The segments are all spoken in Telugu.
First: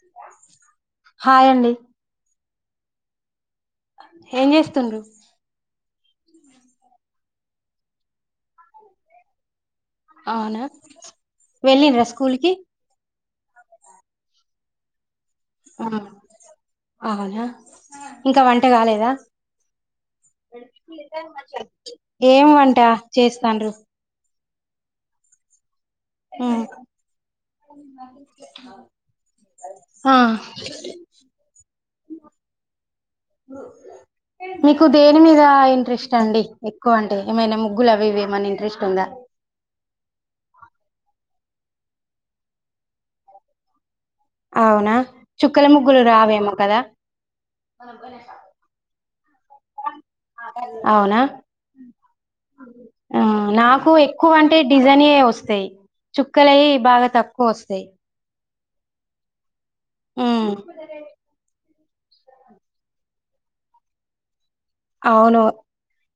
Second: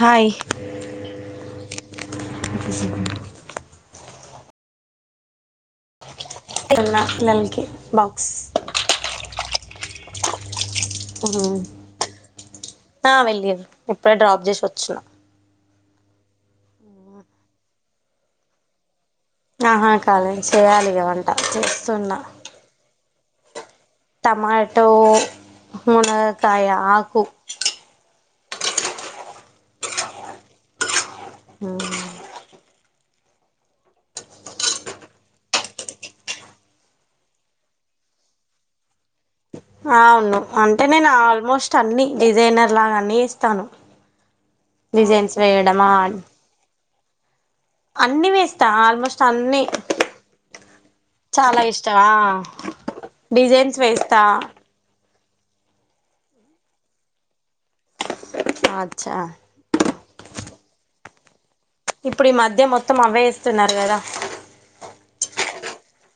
హాయ్ హాయ్ అండి ఇ చెకు ఏం చేస్తుండ్రు చిన్న పిల్లలకి బాక్స్ అవునా వెళ్ళండ్ర స్కూల్కి ఆ ఇప్పుడే డ్రాప్ చేసిచిన ఊ అవునా ఇంకా వంట కాలేదా ఆహా కాలేదు చేయాలి ఇగ వంట చేస్తున్నా ఏం వంట చేస్తండ్రు టమాటో ఉమ్. మునగకాయ ఆకు ఆ ఊ మీకు దేని మీద ఇంట్రెస్ట్ అండి ఎక్కువ అంటే ఏమైనా ముగ్గులు అవి ఇవి ఏమన్నా ఇంట్రెస్ట్ ఉందా అవును అంటే నేను ఆల్మోస్ట్ అన్ని డిజైనర్ లాగా అన్ని ఇస్తాను అవునా చుక్కల ముగ్గులు రావేమో కదా అన్ని వేస్తా ఆల్మోస్ట్ అన్ని అవునా చాలా ఇష్టమా డిజైన్స్ నాకు వేస్తా ఎక్కువ అంటే డిజైన్ ఏ వస్ వస్తాయి చుక్కలయి బాగా తక్కువ వస్తాయి అచ్చా ఊ ఇప్పుడు ఈ మధ్య మొత్తం అవ్వే ఏస్తున్నారు కదా అవును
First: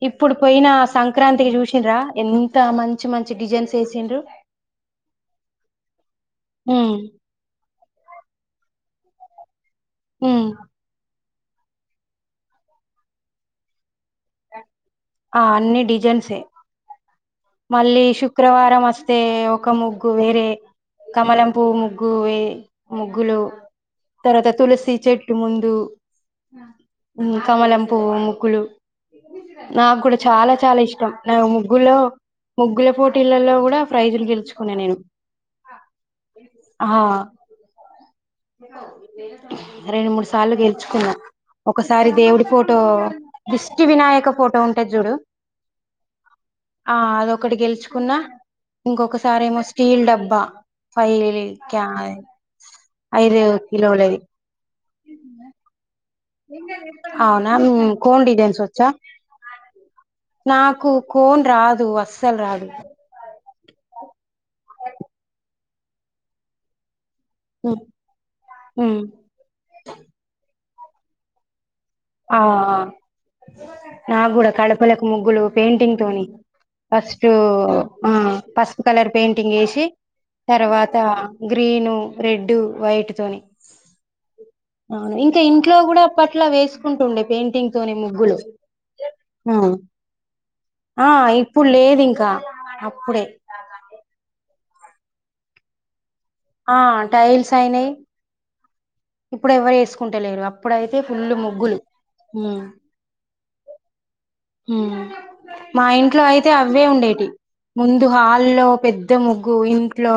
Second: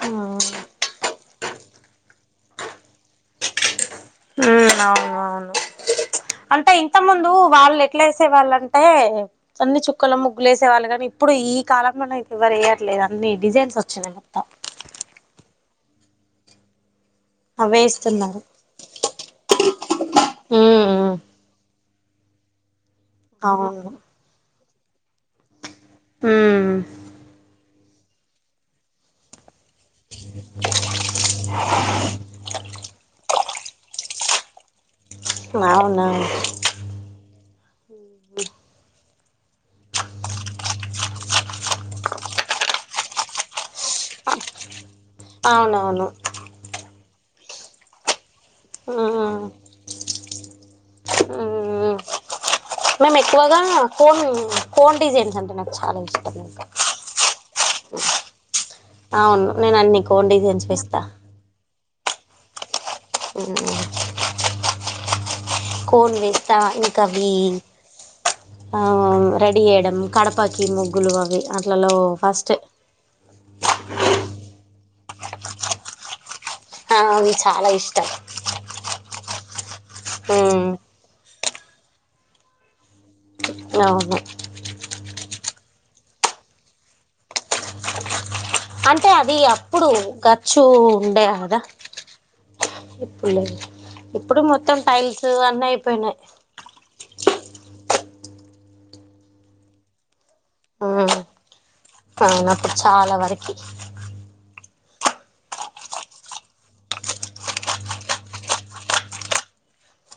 ఇప్పుడు మ్మ్ పోయిన సంక క్రాంతికి చూసిండ్రా ఎంత మంచి మంచి డిజైన్స్ వేసిండ్రు అవును అవును అంటే ఉమ్ ఇంత ముందు వాళ్ళు ఏట్ ఎట్లా వేసేవాళ్ళంటే అన్ని చుక్కల ఉమ్ ముగ్గులు ఏసే వాళ్ళు కాని ఇప్పుడు ఈ కాలంల నైతే ఎవరు వేయట్లేదు అన్ని డిజైన్స్ వచ్చినయి మొత్తం ఆ అన్ని డిజైన్సే అవే మళ్ళీ వేస్తున్నారు శుక్రవారం వస్తే ఒక ముగ్గు వేరే ఉమ్ కమలం పూ ముగ్గు గు వే ముగ్గులు అవును తర్వాత తులసి చెట్టు ముందు ఉమ్ ఊ కమలం పూవు ముగ్గులు నాకు కూడా చాలా చాలా ఇష్టం నాకు ముగ్గుల్లో ముగ్గుల పోటీలల కూడా ప్రైజులు గెలుచు కున్న నేను అవునా అహ రెండు మూడు సార్లు గెలుచుకున్న ఒకసారి దేవుడి ఫోటో దిష్టి వినాయక ఫోటో ఉం అవునవును ఆ అదొకటి గెలుచుకున్నా ఉమ్ ఇంకొకసారి ఏమో స్టీల్ డబ్బా ఫైలీ క్యా మేమ్ ఐదు ఎక్కువగా కిలోలది కోన్ కోన్ డిజైన్స్ అంటే నాకు చాలా ఇష్టం ఇంకా అవునా కోన్ డిజైన్స్ వచ్చా అవును నేను అన్ని కోన్ డిజైన్స్ నాకు వేస్తా కోన్ రా రాదు అస్సలు రాదు ఊ కోన్ వేస్తావ ఇంకావి ఉమ్ అవి రెడి చేయడం కడప కి ఈ ముగ్గులు అవి అ ఆ ఆ నా కూడా కడపలకు ముగ్గులు పెయింటింగ్ తోని ఫస్ట్ అవును చాలా ఇష్టం ఆ పసుపు కలర్ పెయింటింగ్ వేసి ఉమ్ తర్వాత గ్రీను రెడ్డు వైట్ తోని అవును ఇంకా ఇంట్లో కూడా అప్పట్లో వేసుకుంటుండే పెయింటింగ్ తోనే ముగ్గులు అంటే అది అప్పుడు ఖర్చు ఆ ఉండే కదా ఇప్పుడు లేదు ఇంకా అప్పుడే ఇప్పుడు మొత్తం టైల్స్ అన్నయిపోయినాయ్ ఆ టైల్స్ అయినాయి ఇప్పుడు ఎవరు వేసుకుంటు టలేరు అప్పుడయితే ఉమ్ ఫుల్లు ముగ్గులు అవును అప్పుడు చాలా వరకి మ్మ్ మా ఇంట్లో అయితే అవ్వే ఉండేటివి ముందు హాల్లో పెద్ద ముగ్గు ఇంట్లో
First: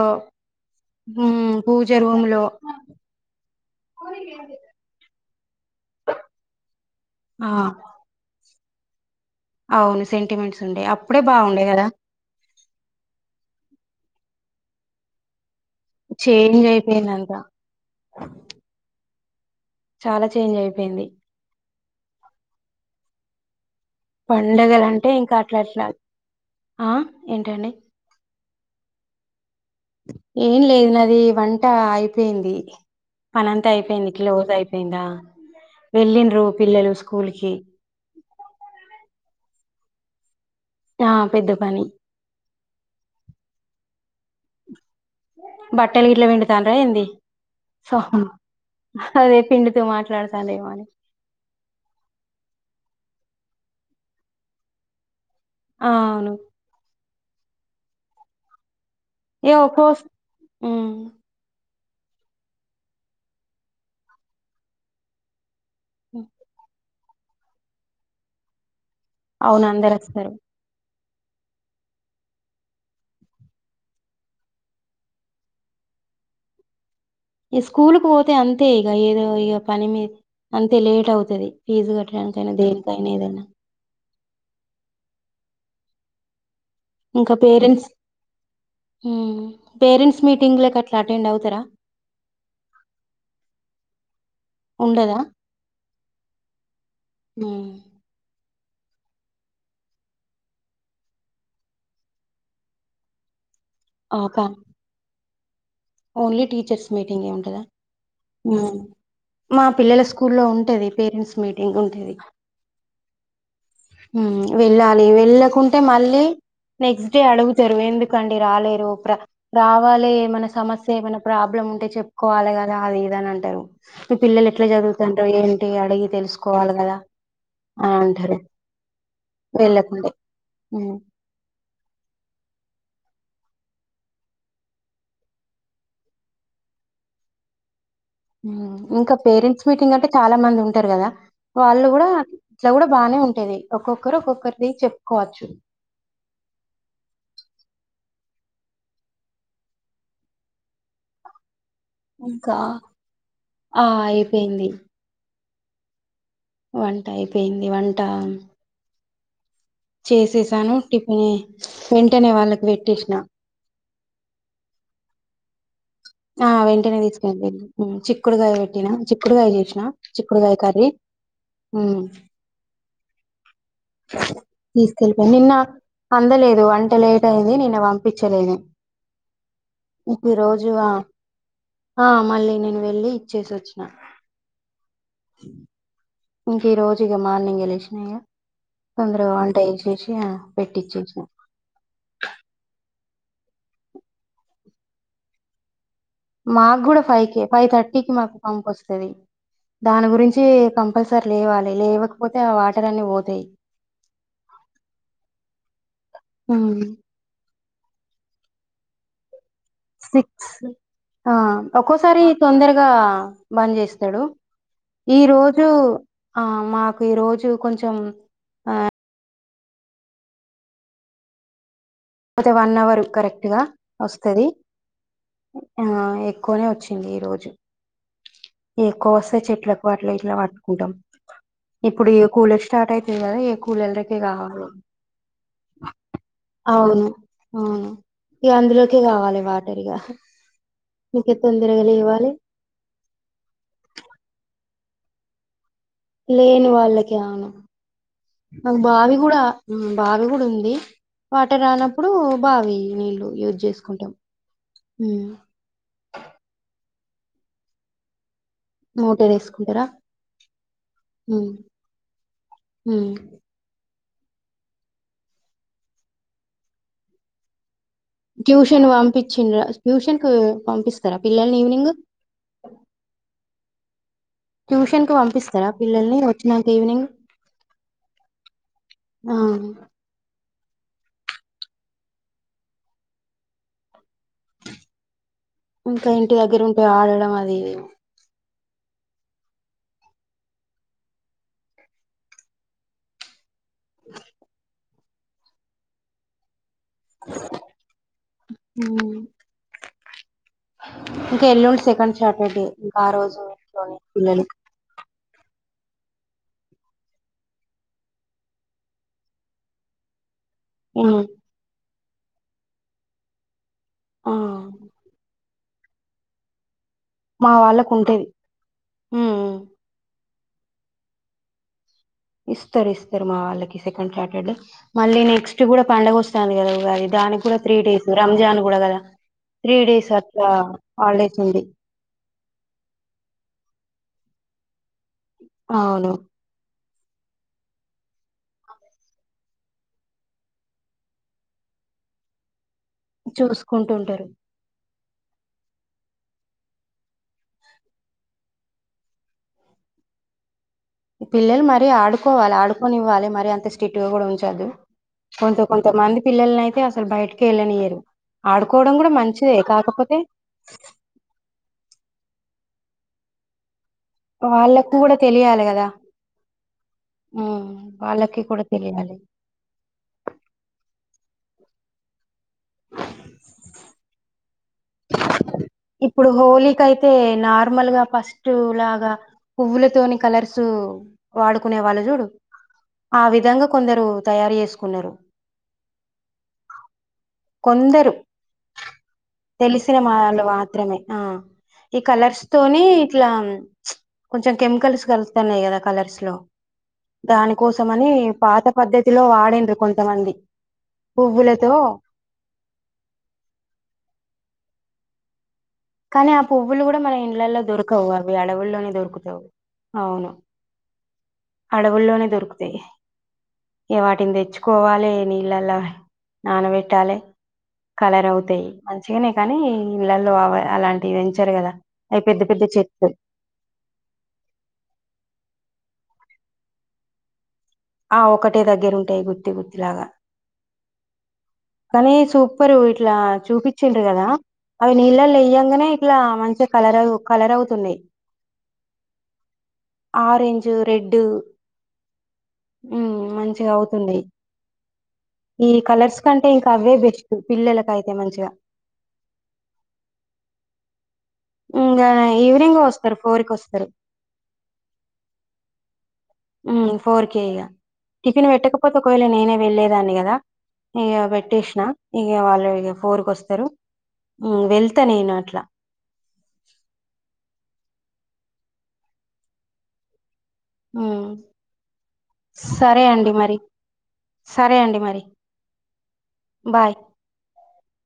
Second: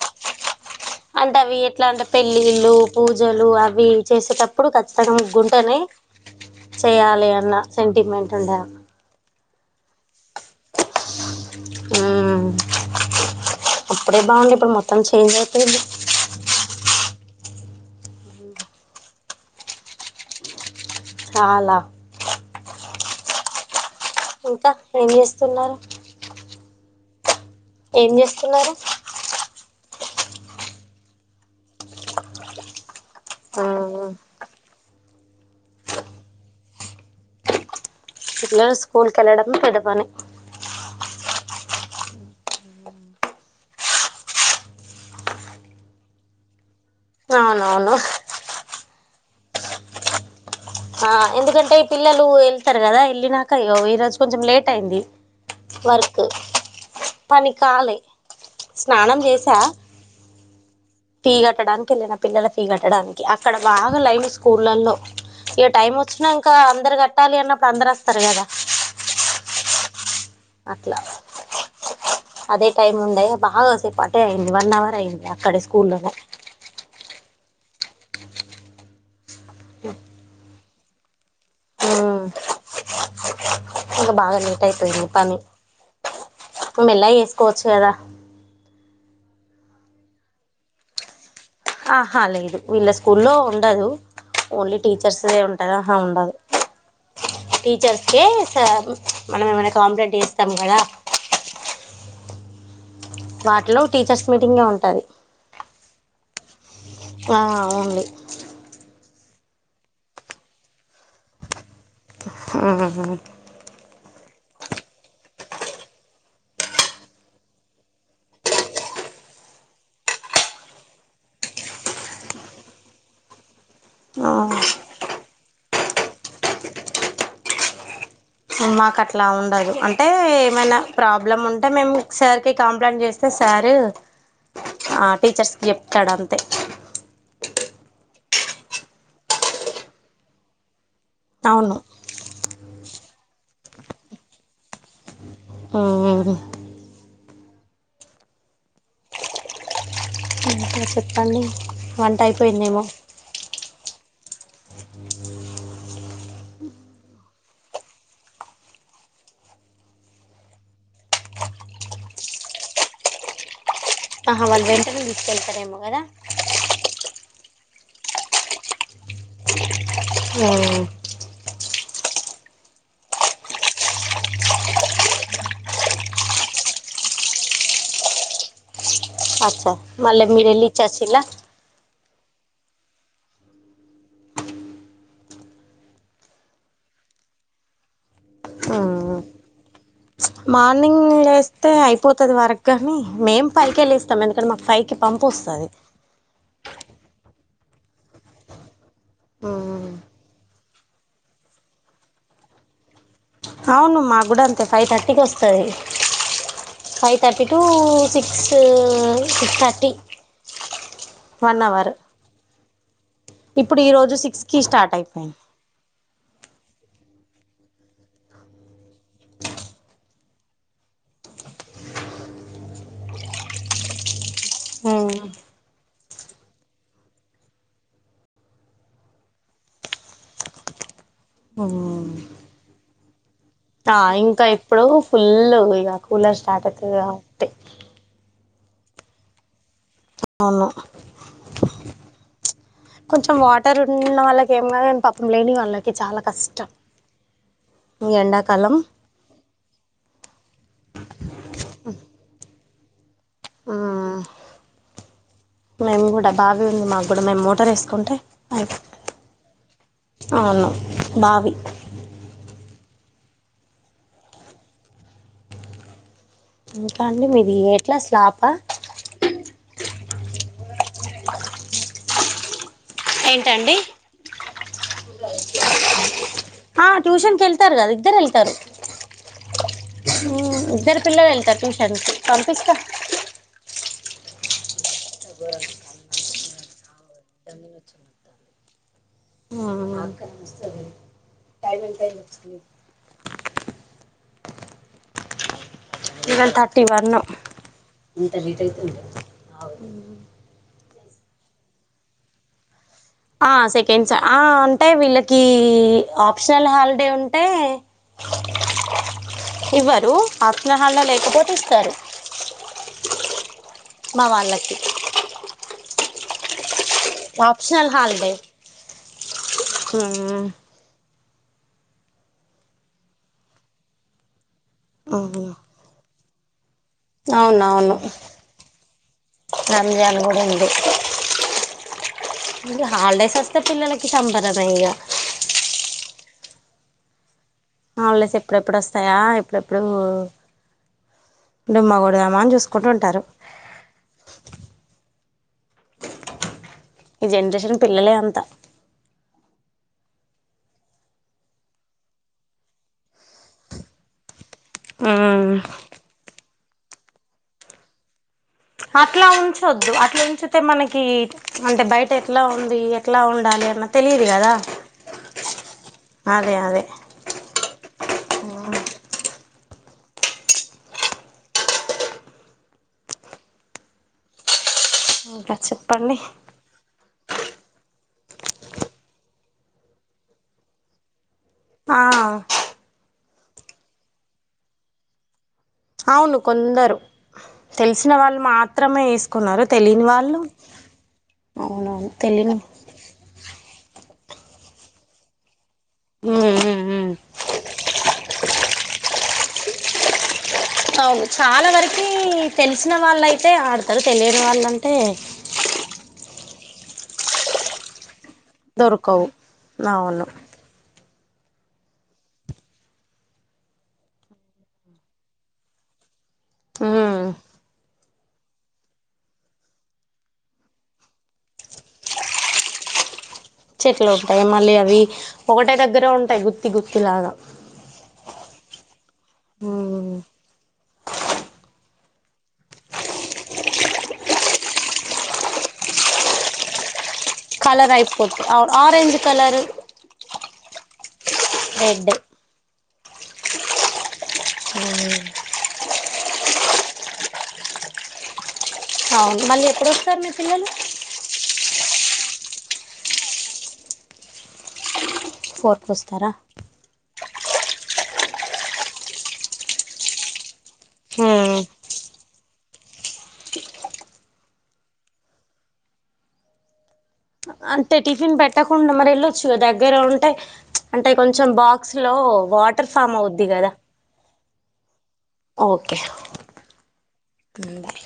అంటే ఉమ్ అవి ఎట్లా పూజ అంటే రూమ్ లో పెళ్ళిళ్ళు పూజలు అవి చేసేటప్పుడు ఖచ్చి తను గుంటనే చేయాలి ఆ అన్న సెంటిమెంట్ ఉండా అవును సెంటిమెంట్స్ ఉండే అప్ మ్మ్ అప్పుడే బాగుంది ఇప్పుడు మొత్తం చేంజ్ అయిపోయింది చేంజ్ అయిపోయిందంత చాలా చేంజ్ అయి చాలా ఇంకా పండగల ఏం అంటే ఇంక చేస్తున్నారు అట్లట్ల ఏం చేస్తున్నారు ఏం లేదు నాది వంట అయిపోయింది పనంతా ఉమ్ అయిపోయింది క్లోజ్ అయిపోయిందా వెళ్ళండ్రు పిల్లలు స్కూల్ కి పిల్లలు స్కూల్కి వెళ్ళడం పెద్ద పని ఆ పెద్ద పని బట్టలు గిట్ల పిండితండ్ర ఏంది సో అవునవును అదే పిండుతూ మాట్లాడుతాండేమ ఆ ఎందుకంటే పిల్లలు ఎళ్తారు కదా వెళ్ళినాక ఇగో ఈరోజు కొంచెం లేట్ అయింది ఆ వర్కు అవును పని కాలే స్నానం ఏ చేసా ఒకోస్ మ్మ్ ఫీ కట్టడానికి తున్న మా పిల్లల ఫీ కట్టడానికి అక్కడ బాగా లైను స్కూళ్లల్లో టైం వచ్చినంక అందరు కట్టాలి అన్నప్పుడు అందరు వస్తారు కదా అవును అందరొస్తారు ట్ల అదే టైం ఉండే బాగాసేపటే అయింది వన్ అవర్ అయింది అక్కడ స్కూల్లో ఈ స్కూల్ కు పోతే అంతే ఇగ ఏదో ఇగ పని మీ అంతే లేట్ అవుతది ఫీజు కట్టడానికి అయిన దేనికైనా ఏదైన ఇంకా బాగా లేట్ అయితది పని మెల్లగా ఇంకా చేసుకోవచ్చు పేరెంట్స్ కదా మ్మ్ పేరెంట్స్ మీటింగ్లకీ అట్ల అటెండ్ అవు ఆహా లేదు వీళ్ళ స్కూల్లో ఉండదు ఓన్లీ ఉండదా టీచర్స్దే ఉంటదా మ్మ్ టీచర్స్ కే మనం ఏమైనా కాంప్లైంట్ చేస్తాము కదా వాటిలో టీచర్స్ ఓకా మీటింగే ఉంటది ఓన్లీ టీచర్స్ మీటింగే ఆ ఉంటదా ఓన్లీ మా పిల్లల స్కూల్లో ఉంటది పేరెంట్స్ మీటింగ్ ఉంటుంది ఆ ఆ మ్మ్ వెళ్ళాలి వెళ్ళకుంటే మళ్ళీ నెక్స్ట్ డే అడుగుతరు ఎందుకండి రాలేరు రావాలే ఏమనా సమస్య ఏమనా ప్రాబ్లమ్ ఉంటే చెప్పుకోవాలె కదా అది ఇదని అంటరు మీ పిల్లలు ఎట్ల చదువుతండ్రో ఏంటి అడిగి తెలుసుకోవాలి కదా అని అంటారు మాకు అట్లా ఉండదు అంటే వెళ్ళకుంటే ఏమైనా మ్ ప్రాబ్లమ్ ఉన్ అంటే మేము సారికి కంప్లైంట్ చేస్తే సారు ఆ టీచర్స్ కి చెప్తాడు అంతే ఇంకా పేరెంట్స్ మీటింగ్ అంటే చాలా మంది ఉంటారు కదా అవును వాళ్ళు కూడా ఇట్లా కూడా బాగానే ఉంటేది ఒక్కొక్కరు ఒక్కొక్కరిది చెప్ ఉమ్ అ చెప్పండి వంట ఇంకా అయిపోయిందేమో ఆ అయిపోయింది వంట అయిపోయింది వంట చేసేసాను టిఫిన్ వెంటనే వాళ్ళకి పెట్టేసినా ఆహా వాళ్లు వెంటనే తీసుకెళ్తారేమోగదా ఆ వెంటనే తీసుకెళ్ండి చిక్కుడుకాయ పెట్టినా చిక్కుడుకాయ చేసినా చిక్కుడుకాయ కదా కర్రీ తీసుకెళ్ళిపో నిన్న అందలేదు వంట లేట్ అయింది నిన్న పంపించలేదు అచ్చ మళ్ళ ఇంక ఈ మీరలి రోజు ఆ చచ్చ ఆ మళ్ళీ నేను వెళ్లి ఇచ్చేసి వచ్చినా ఇంక ఈ రోజుక మార్నింగ్ గలిసినా ఉమ్ తొందరగా వంటి ఇచ్చేసిన మార్నింగ్ వేస్తే అయిపోతుది వరకుగాని మేము పైకి వెళ్ళి ఇస్తాం ఎందుకంటే మాకు ఫైవ్ కి పంపి వస్తుంది మాకు కూడా ఫైవ్ క ఫైవ్ థర్టీకి మాకు పంప వస్తుది ఉమ్ దాని గురించి కం ల్సరి లేవాలి లేకపోతే అవును మా గుడ అంతే ఫైవ్ థర్టీకి వ స్తది five thirty two six six thirty six ఆ అవర్ ఒక్కోసారి తొందరగా బంద్ ఇప్పుడు ఈ రోజు చేస్తాడు సిక్స్ కి స్టార్ట్ ఈ అయిపోయింది రోజు ఆ మాకు ఈ రోజు కొంచం ఆ అతే వన్ అవర్ కరెక్ట్గా వస్తుది ఉమ్ ఆ ఎక్కువనే వచ్చింది ఈ రోజు ఎక్కువ వస్తే చెట్లకు అట్లా ఇట్లా పట్టుకుంటాం ఉమ్ ఇప్పుడు ఈ కూలీ స్టార్ట్ అయితుంది కదా ఆ కూలల కా ఇంకా ఇప్పుడు ఫుల్ ఇగ కూలర్ స్టార్ట్ అయితది అవును కాబట్టి అవును ఇక అందులోకి కావాలి వాటరిగా అవును మీకే తొందరగాలి ఇవ్వాలి కొంచెం వాటర్ ఉన్న వాళ్ళకి ఏమని పపం లేని వాళ్ళకి చాలా లేను కష్టం వాళ్ళకి అవును ఈ ఎండాకాలం మాకు బావి కూడా బావి కూడా ఉంది వాట రానప్పుడు బావి నీళ్ళు యూజ్ చేసుకుంటాం ఉమ్ మేము కూడా బావి ఉంది మాకు ఇప్పుడు మేము మోటర్ వేసుకుంటే అయిపో మోటార్ వేసుకుంటారా అవును బావి హ కండన్లు మీది ఎట్లా స్లాపా ట్యూషన్ పంపించిండరా ట్యూషన్ కు పంపిస్తారా పిల్లల్ని ఈవినింగ్ ఏంటండి ట్యూషన్ కుి పంపిస్తారా పిల్లల్ని వచ్చినాక ఆ ఈవినింగ్ ట్యూషన్కి వెళ్తారు కదా ఇద్దరు వెళ్తారు ఆ ఇద్దరు పిల్లలు వెళ్తారు ట్యూషన్కి పంపిస్తా ఇంకా ఇంటి దగ్గర ఉంటే ఆడడం అది [unintelligible] ఇవాళ్ళ [inaudible] ఉమ్ ఇంకా ఎల్లుండి సెకండ్ సాటర్డే ఇంకా రోజు ఆ ఇంట్లోనే సెకండ్స్ స ఆ పిల్లలకి అంటే వీళ్ళకి ఈ ఆప్షనల్ హాలిడే ఉంటే ఇవ్వరు ఆప్షనల్ హాలిడే ఉమ్ లేకపోతే ఇస్తారు మా ఆ వాళ్ళకి మా ఆప్షనల్ వాళ్ళకు ఉంటేది హాలిడే హ ఇస్తారు ఇస్తారు మా వాళ్ళకి సెకండ్ సాటర్డే మళ్ళీ నెక్స్ట్ అవునా కూడా పండగ వస్తాంది కదా దానికి కూడా త్రీ అవునవును డేస్ రంజాన్ కూడా కదా త్రీ డేస్ రంజాన్ కూడా అట్లా ఉంది హాలిడేస్ ఉంది హాలిడేస్ వస్తే పిల్లలకి సంబరమే ఇగ అవును హాలీడేస్ ఎప్పుడెప్పుడు వస్తాయా ఏప్పుడెప్పుడు డుమ్మా కొడదామని చూసు చూసుకుంటుంటారు ఈ జనరేషన్ పిల్లలే అంత పిల్లలు మరీ ఆడుకోవాలి ఆడుకొనివ్వాలి మరీ అంత స్ట్రిక్ట్ కూడా ఉంచద్దు కొంత కొంతమంది పిల్లలని అయితే అసలు బయటకె వెళ్ళనియరు ఆడుకోవడం కూడా అట్లా మంచిదే ఉంచొద్దు కాకపోతే అట్లా ఉంచితే మనకి అంటే బయ ఎట్లా ఉంది ఎట్లా ఉండాలి అన్న తెలియదు కదా వాళ్ళకు కూడా తెలియాలి కదా అదే అదే ఉ వాళ్ళకి కూడా తెలియాలి ఇంకా చెప్పండి ఇప్పుడు హోళికైతే నార్మల్ గా ఫస్ట్ లాగా పువ్వులతోని కలర్స్ వాడుకునే ఆ వాళ్ళు చూడు ఆ విధంగా కొందరు తయారు చేసుకున్నారు అవును కొందరు కొందరు తెలిసిన వాళ్ళు మాత్రమే వేసుకున్నారు తెలి వాళ్లు మాత్రమే ఆ ఈ కలర్స్ తెలియని తోని ఇట్లా కొంచెం కెమి కెమికల్స్ కలుస్తానే కద కలర్స్లో ఉమ్ ఉమ్ ఉమ్ దాని కోసమని పాత పద్ధతిలో వాడిన్రు కొంతమంది అవును చాలా పువ్వులతో వరకి తెలిసిన వాళ్ళుయితే ఆడతారు తెలియని వాళ్ళ తే కానీ ఆ పువ్వులు కూడా మన ఇండ్లలో దొరకవు అవి అడవుల్లోనే దొరకవు దొరుకుతావు అవును అడవుల్లోనే దొరుకుతాయి ఇగ వాటిని తెచ్చుకోవాలి నీళ్ళలా నానబెట్టాలే ఉమ్ కలర్ అవుతాయి మంచిగానే కానీ ఇండ్లలో అలాంటివి పెంచారు కదా అవి పెద్ద పెద్ద చెప్పు చెట్లు ఉంటాయి మళ్ళీ అవి ఒకటే దగ్గర ఉంటాయి గుత్తి గుత్తి లాగా ఆ ఒక్కటే దగ్గర ఉంటాయి గుత్తి గుత్తి లాగా ఉమ్ కానీ సూపరు ఇట్లా చూపిచ్చురు కదా అవి నీళ్ళలు వెయ్యంగనే ఇట్లా మంచిగా కలరావ్ కలర్ అయిపోద్ది how orange colour orange red red మంచిగా అవుతుంది ఈ కలర్స్ కంటే ఇంకా అవే బెస్ట్ పిల్లలకైతే మంచిగా అవును మళ్ళీ ఎప్పుడొస్తారు మీ పిల్లలు ఇంకా ఈవినింగ్ వస్తారు ఫోర్ కొస్తారు ఫోర్ కొస్తారా ఫోర్ కె ఇగ టిఫిన్ పెట్టకపోతే ఒకవేళ నేనే వెళ్లేదాన్ని కదా ఇగ ఉమ్ పెట్టేసిన ఇక వాళ్ళు ఇక ఫోర్ కొస్తారు వెళ్తా నేను అట్లా అంటే టిఫిన్ పెట్టకుండా మరి వెళ్ళొచ్చు గా దగ్గర ఉంటే అంటే ఉమ్, కొంచెం బాక్స్ లో వాటర్ సరే ఫామ్ అండి అవుద్ది మరి కదా సరే అండి మరి ఓకే బాయ్ బా